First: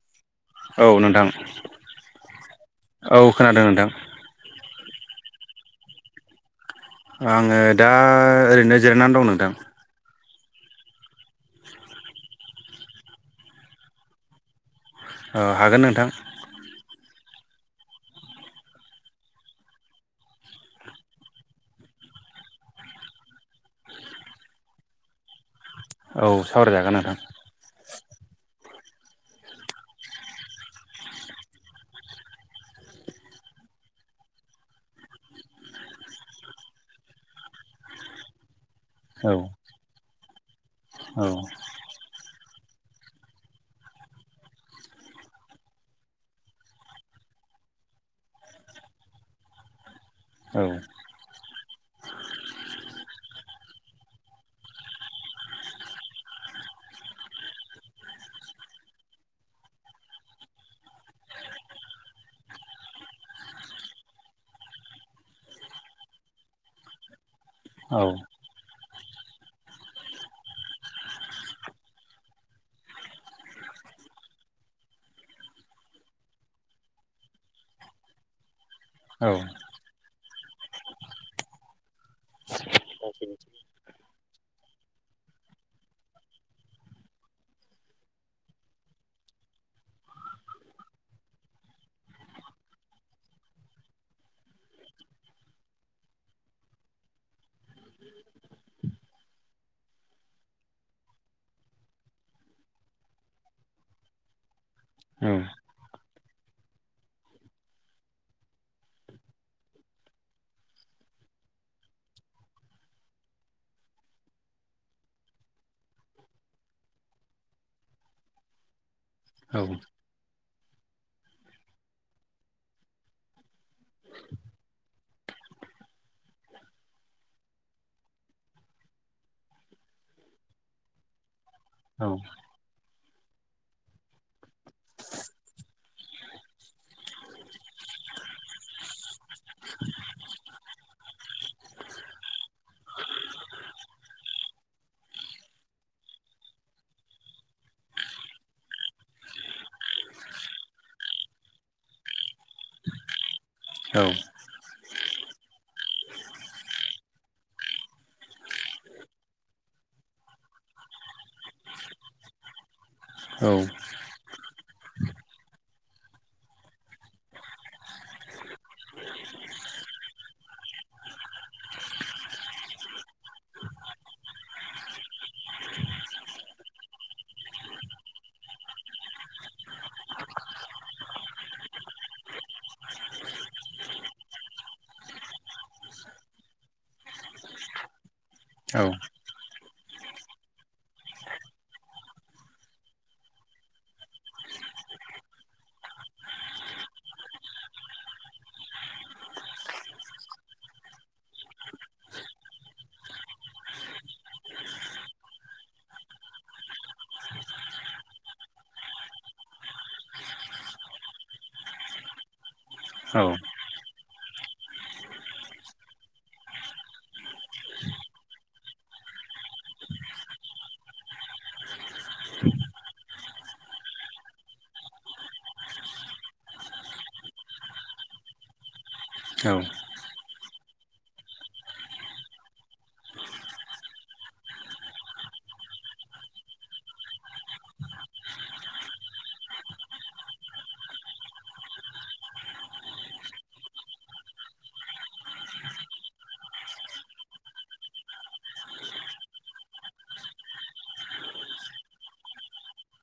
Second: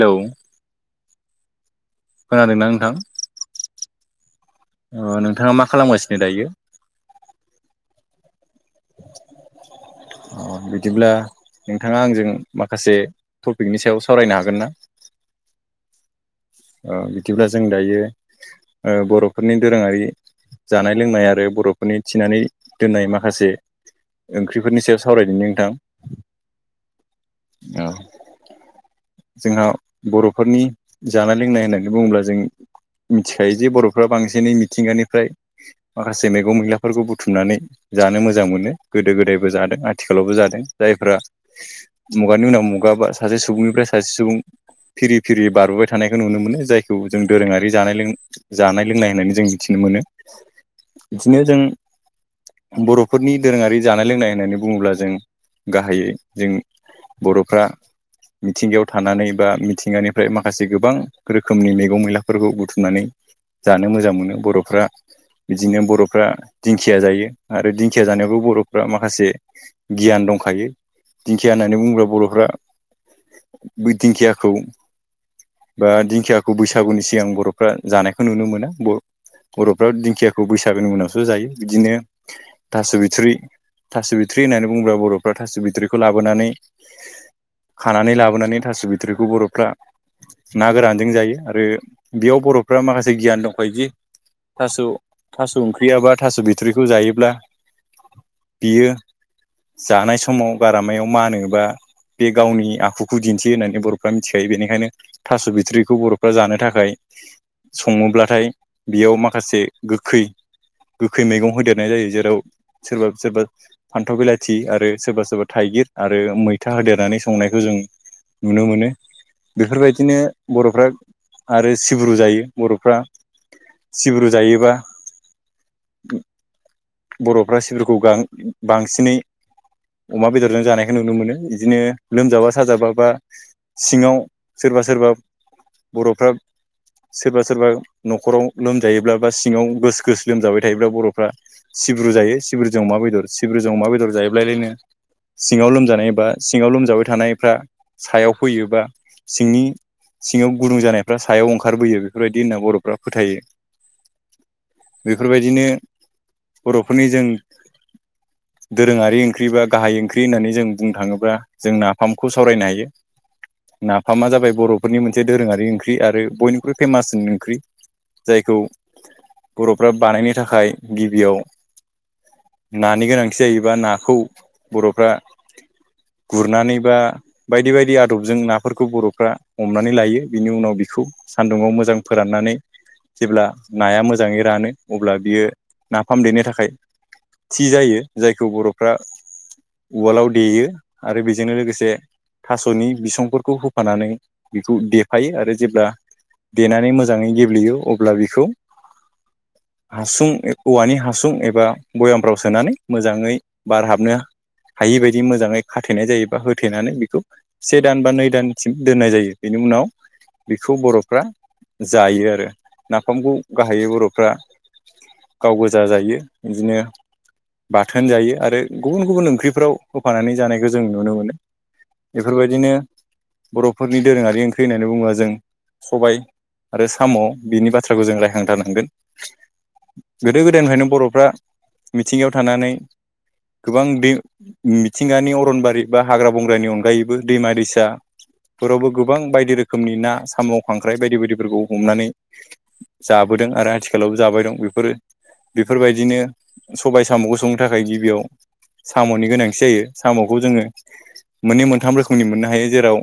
Hello औ नोंथां खोनादोंना नोंथां औ खोनादों नोंथां नोंथाङा मा खालामगासिनो दायो आङो दा ओरैनो जिरायनानै दं नोंदां अ बिदिब्ला नोंथाङा आंजों माखासे टपिकनि सायाव सावरायनो हागोन ना अ हागोन नोंथां बिदिब्ला जों दायो बर'फोरनि दोरोङारि जानाय लोंनाय आरो बर'फोरनि थिनानै दोननाय माखासे ओंख्रिफोरनि सायाव सावरायदोंनि नोंथां औ सावरायजागोन नोंथां औ जोंहा बर'फोरनि जानाय - लोंनाय होननानै बुङोब्ला जों मिथिखायो जे बर'फ्रा बांसिनै मिथिंगानिफ्राय माखासे मैगं मैलाफोरखौ बुथुमनानै जानो मोजां मोनो गोदो औ गोदायबो जादों आथिखालावबो जादों जायफ्रा औ मुगानि उनाव मुगा सासे सुबुंनिफ्राय सासे सुबुं फिरि- फिरि बारबोबाय थानायखौ नुनो मोनो जायखौ जों दोरोङारि जानाय लों जानाय लोंनाय होननानै जों मिथिनो मोनो औ बिदिनो जों बर'फोरनि दोरोङारि जानाय - लोंनाय होननानै बुङोब्ला जों गाहायै जों बर'फ्रा मिथिंगायाव थानानै बा मिथिंगानिफ्राय माखासे गोबां रोखोमनि मैगं- मैलाफोरखौ बुथुमनानै जानो मोजां मोनो बर'फ्रा बिदिनो बर'फ्रा दिंखिया जायो आरो औ दिंखिया जानायावबो बर'फ फोरा माखासे गियान दंखायो दिंखिया होननानै बुङोब्ला बर'फ्रा बै दिंखियाखौ बा दिंखियाखौ बैसागुनि सिगां बर'फ्रा जानायखौ नुनो मोना औ बर'फ्रा दिंखियाखौ बैसागोनि उनावसो जायो बिदिनो थास' बिथ्रि थास' बिथ्रि होननानै बुङोब्ला बर'फ्रा थास' बिथ्रिखौ लाबोनानै खानानै लाबोनानै थास' बिथ्रिखौ बर'फ्रा ना गोरानजों जायो आरो बेयाव बर'फ्रा माखासे गियान दंखायोदि थास' थास' ओंख्रियाबा थास' बिथ्रिखौ जायोब्ला बियो जानाय समाव गारामायाव मानोबा बे गावनि आखु खु दिन्थियो होननानै बर'फ्रा मिथिखायो बेनिखायनो थास' बिथ्रिखौ बर'फ्रा जानो थाखाय सङोब्लाथाय बेयाव माखासे गोखै गोखै मैगं होदेरनाय जायो जेराव सोरबा सोरबा फान्थाव बिलाथि आरो सोरबा सोरबा थाइगिर आरो मैथा होदेरनानै संनायखौ जों नुनो मोनो बेफोरबायदिनो बर'फ्रा आरो सिब्रु जायो बर'फ्रा सिब्रु जायोबा बर'फ्रा सिब्रुखौ गां बांसिनै अमा बेदरजों जानायखौ नुनो मोनो बिदिनो लोमजाबा साजाबा बा सिङाव सोरबा सोरबा बर'फ्रा सोरबा सोरबा न'खराव लोमजायोब्ला बा सिङाव गोस गोस लोमजाबाय थायोब्लाा बर'फ्रा सिब्रु जायो सिब्रु जों अमा बेदर सिब्रुजों अमा बेदर जायोब्लालायनो सिङाव लोमजानाय बा सिङाव लोमजाबाय थानायफ्रा सायाव फैयो बा सिंनि सिङाव गुदुं जानायफ्रा सायाव ओंखारबोयो बेफोरबायदि होनना बर'फ्रा फोथायो औ बेफोरबायदिनो बर'फोरनि जों दोरोङारि ओंख्रि बा गाहाय ओंख्रि होननानै जों बुंनो थाङोब्ला जों नाफामखौ सावरायनो हायो औ नाफामा जाबाय बर'फोरनि मोनसे दोरोङारि ओंख्रि आरो बयनिख्रुइ फेमास ओंख्रि जायखौ बर'फ्रा बानायनो थाखाय गिबियाव नानि गोनांथि जायोबा नाखौ बर'फ्रा गुरनानैबा बायदि बायदि आदबजों नाफोरखौ बर'फ्रा हमनानै लायो बिनि उनाव बिखौ सान्दुङाव मोजां फोराननानै जेब्ला नाया मोजाङै रानो अब्ला बियो नाफाम देनो थाखाय थि जायो जायखौ बर'फ्रा उवालाव देयो आरो बेजोंनो लोगोसे थास'नि बिसंफोरखौ होफानानै बेखौ देफायो आरो जेब्ला देनानै मोजाङै गेब्लेयो अब्ला बेखौ हासुं औवानि हासुं एबा बयामफ्राव सोनानै मोजाङै बार हाबनो हायि बायदि मोजाङै खाथेनाय जायो बा होथेनानै बेखौ से दान बा नै दानसिम दोननाय जायो बेनि उनाव बेखौ बर'फ्रा जायो आरो नाफामखौ गाहायै बर'फ्रा गाव गोजा जायो बिदिनो बाथोन जायो आरो गुबुन गुबुन ओंख्रिफ्राव होफानानै जानायखौ जों नुनो मोनो बेफोरबायदिनो बर'फोरनि दोरोङारि ओंख्रि होननानै बुङोबा जों सबाय आरो साम' बिनि बाथ्राखौ जों रायखांथारनांगोन औ गोदो गोदायनिफ्रायनो बर'फ्रा मिथिंगायाव थानानै गोबां दै मिथिंगानि अरनबारि बा हाग्रा बंग्रानि अनगायै बो दैमा दैसा, फोरावबो गोबां बायदि रोखोमनि ना साम' खांख्राइ बायदि बायदिफोरखौ हमनानै, जाबोदों आरो आथिखालावबो जाबाय दं बेफोरो, बेफोरबायदिनो सबाय साम'खौ संनो थाखाय गिबियाव, साम'नि गोनांथि जायो साम'खौ जोङो मोननै मोन थाम रोखोमनि मोननो हायो। जेराव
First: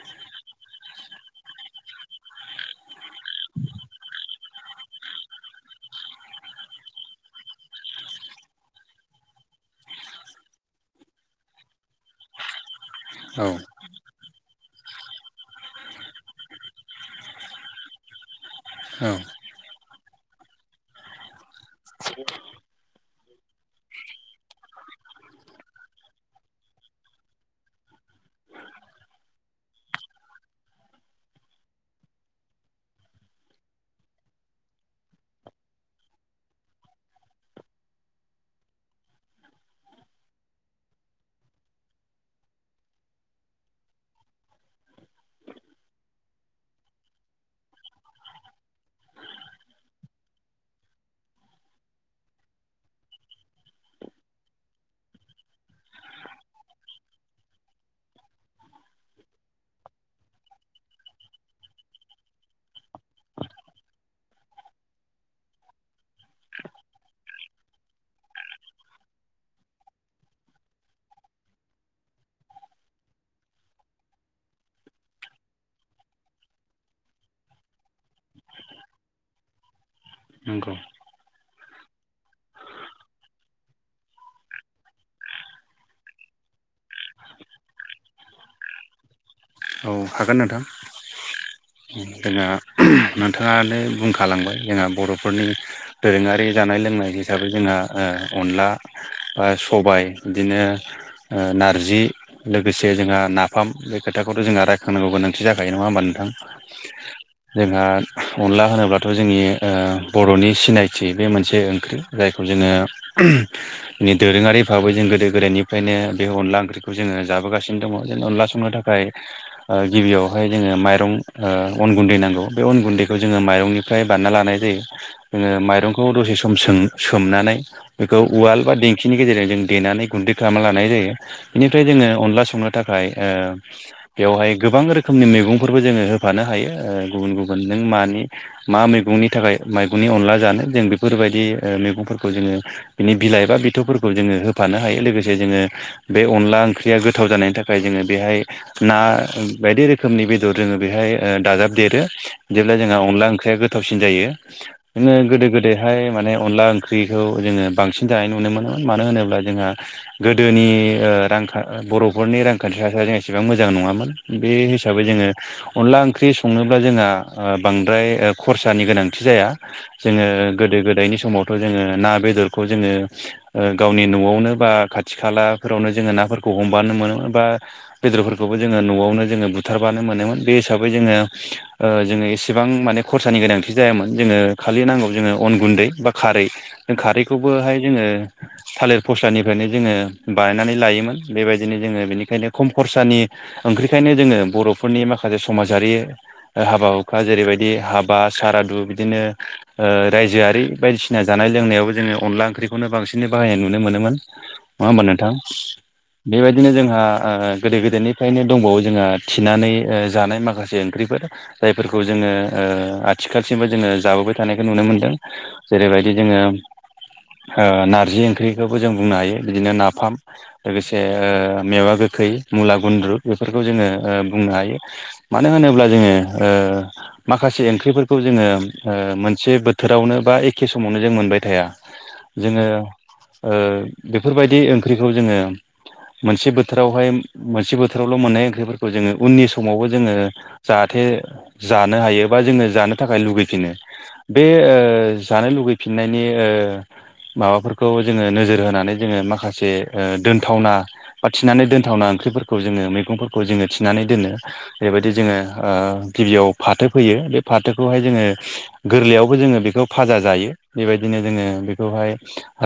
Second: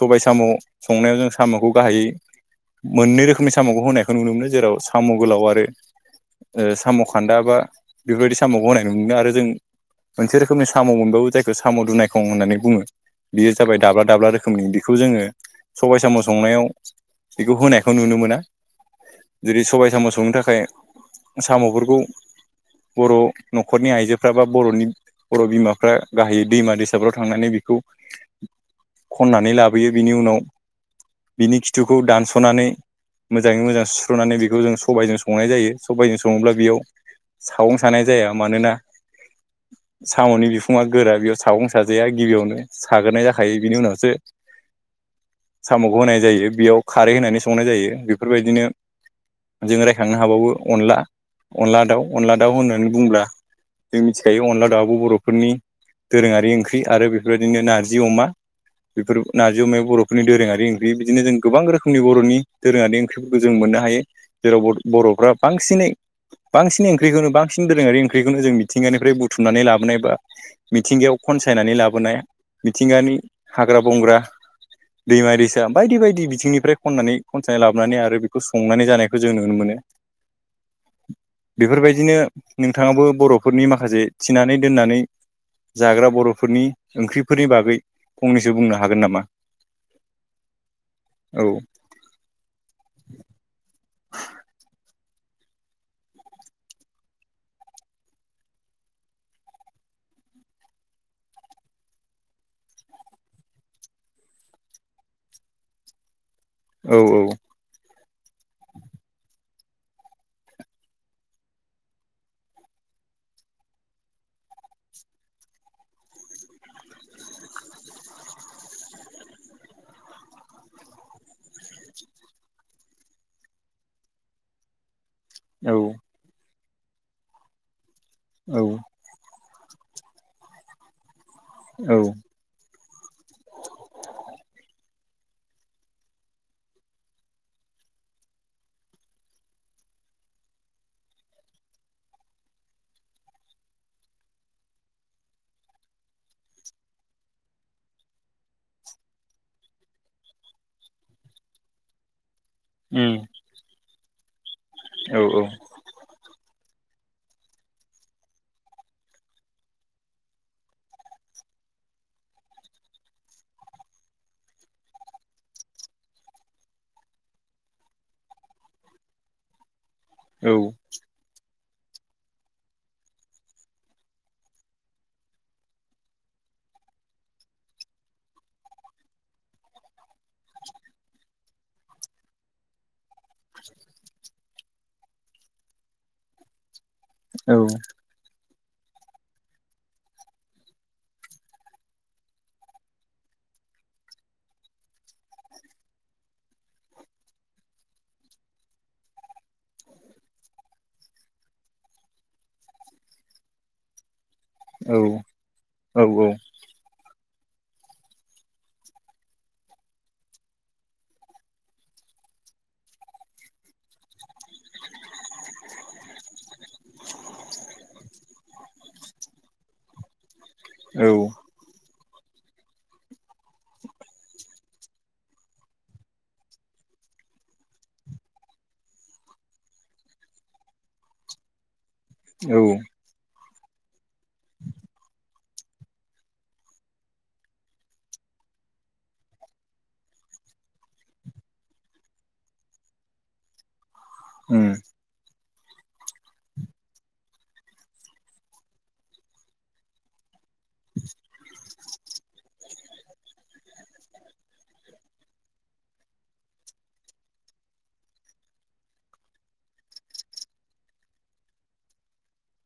सबाय साम' संनायाव जों साम'खौ गाहायै, मोननै रोखोमनि साम'खौ होनायखौ नुनो मोनो जेराव साम' गोलाव आरो साम' खान्दा बा बेफोरबायदि साम'खौ होनाय नुनो मोनो आरो जों मोनसे रोखोमनि साम' मोनबाबो जायखौ साम' दुनायखं होननानै बुङो बेयो औ जाबाय दाब्ला दाब्ला रोख रोखोमनि बेखौ जोङो सबाय साम' संनायाव बेखौ होनायखौ नुनो मोना, औ जुदि सबाय साम' संनो थाखाय साम'फोरखौ, बर' न'खरनि आइजोफ्रा बा बर'नि बर' बिमाफ्रा गाहायै दैमा दैसाफ्राव थांनानै बेखौ, खननानै लाबोयो बिनि उनाव बिनि खिथुखौ दानस'नानै, मोजाङै मोजां सुस्रनानै बेखौ जों सबबायजों संनाय जायो सबायजों सङोब्ला बेयाव, सागं सानाय जाया मानोना, साम'नि बिखुंआ गोरा बेयाव सागं साजाया गिबियावनो साग्रोनाय जाखायो बिनि उनावसो, साम'खौ होनाय जायो बेयाव खारै होनानै संनाय जायो बेफोरबायदिनो जों रायखांनो हाबावो अनला अनला दाउ अनला दाउ होननानै बुंब्ला, जों मिथिखायो अनला दाबो बर'फोरनि दोरोङारि ओंख्रि आरो बे बेफोरबायदिनो नारजि अमा, बेफोर नारजि अमायाव बर'फोरनि दोरोङारि ओंख्रि बिदिनो जों गोबां रोखोमनि बर'नि दोरोङारि ओंख बिखौबो जों मोननो हायो जेराव बर'फ्रा बांसिनै, बांसिन ओंख्रिखौनो बांन दोरोङारि ओंख्रिखौनो जों मिथिंगानिफ्राय बुथुमनानै लाबोनाय बा मिथिंगायाव खनसायनानै लाबोनाया मिथिंगानि हाग्रा बंग्रा, दैमा दैसा बायदि बायदि बिथिंनिफ्राय खननानै खनसायनानै लाबोनानै आरो बेखौ संनानै जानायखौ जों नुनो मोनो, नंगौ बेफोरबायदिनो नोंथाङाबो बर'फोरनि माखासे थिनानै दोननानै, जाग्रा बर'फोरनि ओंख्रिफोरनि बागै फंनैसो बुंनो हागोन नामा? औ हागोन नोंथां। औ जोंहा नोंथाङानो बुंखालांबाय जोंहा बर'फोरनि, दोरोङारि जानाय लोंनाय हिसाबै जोंहा ओ अनला ओ सबाय इदिनो, नारजि लोगोसे जोंहा नाफाम बे खोथा बेखौथ' जोंहां रायखांनांगौ गोनांथि जाखायो नङा होमबा नोंथां, औ औ जोंहा अनला होनोब्लाथ' जोंनि ओ बर'नि सिनायथि बे मोनसे ओंख्रि, जायखौ जोङो, दोरोङारि भाबै जों गोदो गोदायनिफ्रायनो बे अनला ओंख्रिखौ जोङो जाबोगासिनो दङ जों अनला संनो थाखाय, गिबियावहाय जोङो माइरं ओ अन गुन्दै नांगौ बे अन गुन्दैखौ जोङो माइरंनि, फ्राय बान्ना लानाय जायो। जोङो औ माइरंखौ दसे सम सोमनानै बेखौ उवाल औ बा बेखिनि गेजेरजों जों देनानै गुन्दै खालामना लानाय जायो बेनिफ्राय औ जोङो अनला संनो थाखाय ओ, बेवहाय गोबां रोखोमनि मैगंफोरबो जोङो होफानो हायो। गुबुन गुबुन नों मानि मा मैगंनि थाखाय मैगंनि अनला जानो जों बेफोरबायदि मैगंफोरखौ जोङो। बिनि बिलाइ एबा बिथौफोरखौ जोङो होफानो हायो लोगोसे जोङो। बे अनला ओंख्रिया गोथाव जानायनि थाखाय जोङो बेहाय ना बायदि रोखोमनि बेदर जोङो बेहाय दाजाबदेरो जेब्ला जोंहा उम अनला ओंख्रिया गो थावसिन जायो बिदिनो औ गोदो गोदो हाय माने अनला ओंख्रिखौ जोङो बांसिन जानाय नुनो मोनोमोन मानो होनोब्ला जोंहा गोदोनि रां खा बर'फोरनि रांखान्थि थासारिया ए सेबां मोजां नङामोन बे हिसाबै जोङो अनला ओंख्रि सङोब्ला जोंहा बांद्राय खरसानि गोनांथि जाया। जोङो औ गोदो गोदायनि समावथ' जोङो ना बेदरखौ जोङो गावनि न'आवनो बा खाथि खालाफोरावनो जोङो नाफोरखौ हमबानो मोनोमोन बा बेदरफोरखौबो जोङो न'आवनो जोङो बुथारबानो मोनोमोन बे हिसाबै जोङो ओ जोङो इसेबां माने खरसानि गोनांथि जायामोन जोङो खालि नांगौ जोंनो अन गुन्दै बा खारै जों औ खारैखौबोहाय जोङो थालिर फस्लानिफ्रायनो जोङो बानायनानै लायोमोन बेबायदिनो जोङो बेनिखायनो खम खरसानि ओंख्रिखायनो जोङो बर'फोरनि माखासे समाजारि हाबा हुखा जेरैबायदि हाबा सारादु बिदिनो ओ रायजोआरि बायदिसिना जानाय लोंनायावबो जोङो अनला ओंख्रिखौनो बांसिनै बाहायनाय नुनो मोनोमोन द नङा होमबा नोंथां बेबायदिनो जोंहा ओ गोदो गोदोनिफ्रायनो दंबावो जोंहा थिनानै ओ जानाय माखासे ओंख्रिफोर जायफोरखौ जोङो ओ आथिखालसिमबो जोङो जाबोबाय थानायखौ नुनो मोनदों जेरैबायदि जोङो नारजि ओ ओंख्रिखौबो जों बुंनो हायो बिदिनो नाफाम। लोगोसे औ ओ मेवा गोखै मुला गुन्द्रु बेफोरखौ जोङो ओ बुंनो हायो। मानो होनोब्ला जोङो ओ माखासे ओंख्रिफोरखौ जोङो ओ मोनसे बोथोरावनो बा एखे समावनो जों मोनबाय थाया जोङो औ ओ बेफोरबायदि ओंख्रिखौ जोङो मोनसे बोथोरावहाय मोनसे बोथोरावल' मोननाय ओंख्रिफोरखौ जोङो उननि समावबो जोङो जाहाथे जानो हायो बा जोङो जानो थाखाय लुगैफिनो बे उम ओ जानो लुगै फिननायनि ओ माबाफोरखौ जोङो नोजोर होनानै जोङो माखासे ओ दोनथावना बा थिनानै दोनथावना ओंख्रिफोरखौ जोङो मैगंफोरखौ जोङो थिनानै दोनो बेबायदि जोङो ओ गिबियाव फाथो फैयो बे फाथोखौहाय जोङो गोरलैयावबो जोङो बेखौ फाजा जायो बेबायदिनो जोङो बेखौहाय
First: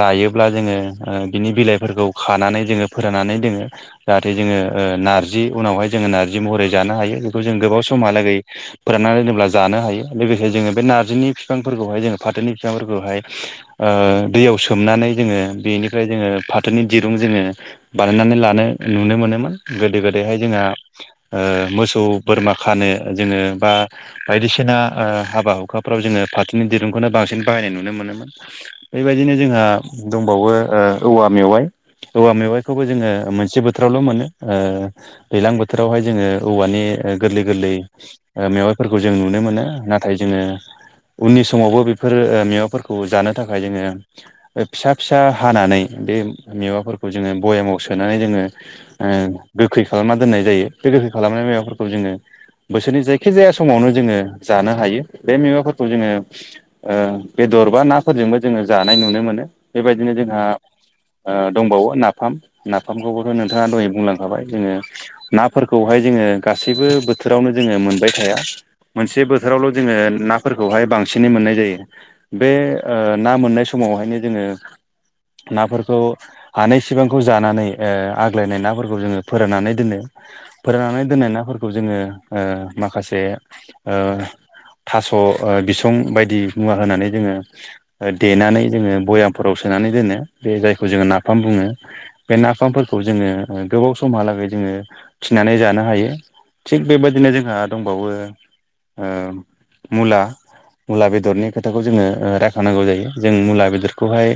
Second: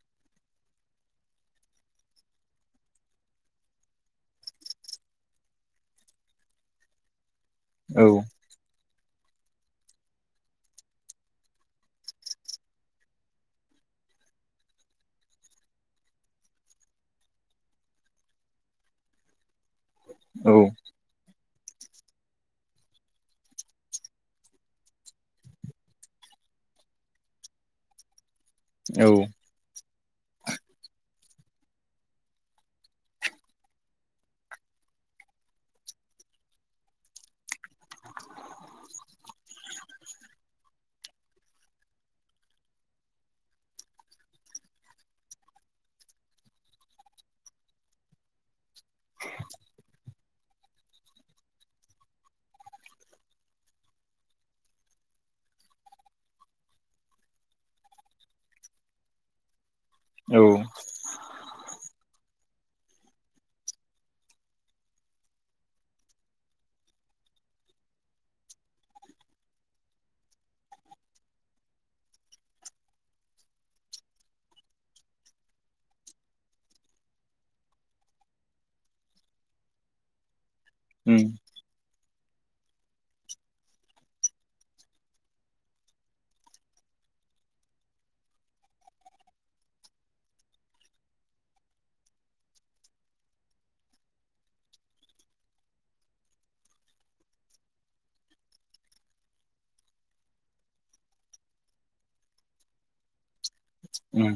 रायोब्ला जोङो ओ बिनि बिलाइफोरखौ खानानै जोङो फोराननानै दोङो। जाहाथे जोङो ओ नारजि उनावहाय जोङो नार्जि महरै जानो हायो बेखौ जों गोबाव औ समहालागै फोरानना दोनोब्ला जानो हायो लोगोसे जोङो बे नारजिनि बिफांफोरखौहाय जोङो फाथोनि बिफांफोरखौहाय ओ दैयाव सोमनानै जोङो बेनिफ्राय जोङो फाथोनि दिरुं जोङो बानायनानै लानो नुनो मोनोमोन गोदो गोदायहाय जोंहा ओ मोसौ बोरमा खानो जोङो बा बायदिसिना ओ हाबा हुखाफ्राव जोङो फाथोनि दिरुंखौनो बांसिन बाहायनाय नुनो मोनोमोन‌। औ बेबायदिनो जोंहा दंबावो ओ औवा मेवाइ औवा मेवाइखौबो जोङो मोनसे बोथ थोरावल' मोनो ओ दैज्लां बोथोरावहाय जोङो औवानि गोरलै गोरलै मेवाइफोरखौ जों नुनो मोनो नाथाय जोङो उननि समावबो बेफोर ओ मेवाफोरखौ जानो थाखाय जोङो फिसा फिसा हानानै बे मेवाफोरखौ जोङो भयामाव सोनानै जोङो ओ गोखै खालामना दोननाय जायो बे गोखै खालामनाय माबाफोरखौ जोङो बोसोरनि जायखि जाया समावनो जोङो जानो हायो बे मेवायफोरखौ जोङो ओ बेदरबा नाफोरजोंबो जोङो जानाय नुनो मोनो। बेबायदिनो जोंहा ओ दंबावो नाफाम नाफामखौबो नोंथाङा दहाय बुंलांखाबाय जोङो नाफोरखौहाय जोङो गासैबो बोथोरावनो जोङो मोनबाय थाया। मोनसे बोथोरावल' जोङो नाफोरखौहाय बांसिनै मोननाय जायो। बे ना मोननाय समावहायनो जोङो नाफोरखौ हानाय सिबांखौ जानानै ओ आग्लायनाय नाफोरखौ जोङो फोराननानै दोनो। फोराननानै उम दोननाय नाफोरखौ जोङो ओ माखासे ओ थास' बिसं बायदि मुवा होनानै जोङो देनानै जोङो भयामफोराव सोनानै दोनो बे जायखौ जोङो नाफाम बुङो। बे नाफामफोरखौ जोङो गोबाव समहालागै जोङो थिनानै जानो हायो। थिग बेबायदिनो जोंहा दंबावो ओ मुला मुला बेदरनि खोथाखौ जोङो रायखां नांगौ जायो जों मुला बे बेदरखौहाय उम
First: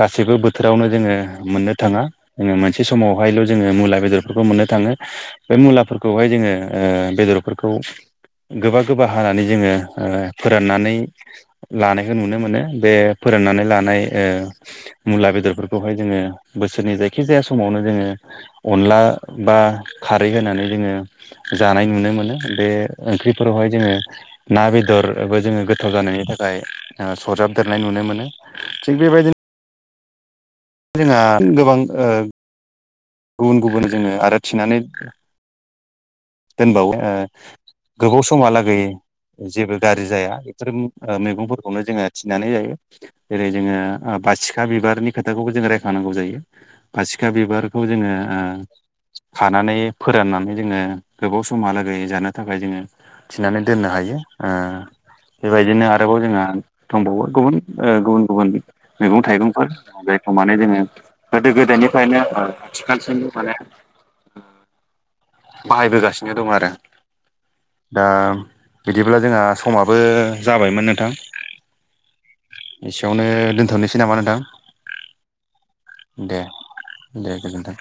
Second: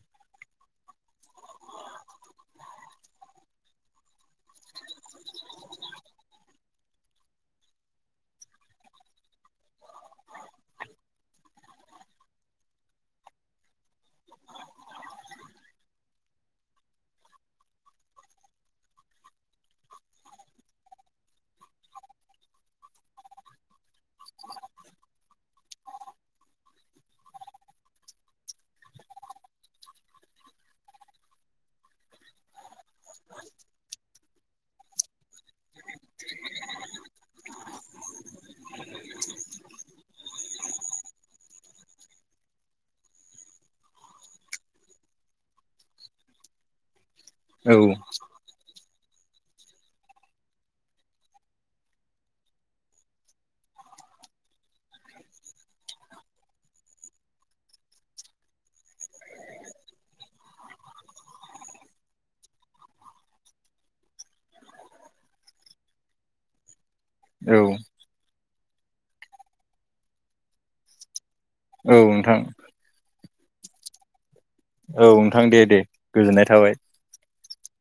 गासिबो बोथोरावनो जोङो मोननो थाङा जोङो मोनसे बे समावहायल' जोङो मुला बेदरफोरखौ मोननो थाङो। बे मुलाफोरखौहाय जोङो ओ बेदरफोरखौ गोबा गोबा हानानै जोङो ओ फोराननानै लानायखौ नुनो मोनो बे फोराननानै लानाय मुला बेदरफोरखौहाय जोङो बोसोरनि जायखि जाया समावनो जोङो। अनला बा खारै होनानै जोङो जानाय नुनो मोनो बे ओंख्रिफोरावहाय जोङो ना बेदरबो जोङो गोथाव जानायनि थाखाय सरजाबदेरनाय नुनो मोनो। थिग बेबायदिनो जोंहा गोबां गुबुन गुबुन जोङो आरो थिनानै दोनबावो ओ गोबाव समहालागै जेबो गाज्रि जाया बेफोर मैगंफोरखौनो जोङो थिनानै जायो। जेरै जोङो बासिखा बिबारनि खोथाखौबो जोंङ रायखानांगौ जायो बासिखा बिबार औ खौ जोङो खानानै फोराननानै जोङो गोबाव समहालागै जानो थाखाय जोङो थिनानै दोननो हायो ‌ओ बेबायदिनो आरोबाव जोंहा दंबावो गुबुन ओ गुबुन गुबुन मैगं थाइगंफोर जायखौ माने जोङो गोदो गोदायनिफ्रायनो थिखानसबो माने बाहायबोगासिनो दं आरो। औ दा बिदिब्ला जोंहा समाबो जाबायमोन नोंथां। औ नोंथां एसेयावनो दोनथ'नोसै नामा नोंथां? औ नोंथां दे दे दे गोजोननाय थाबाय दे गोजोन्थों।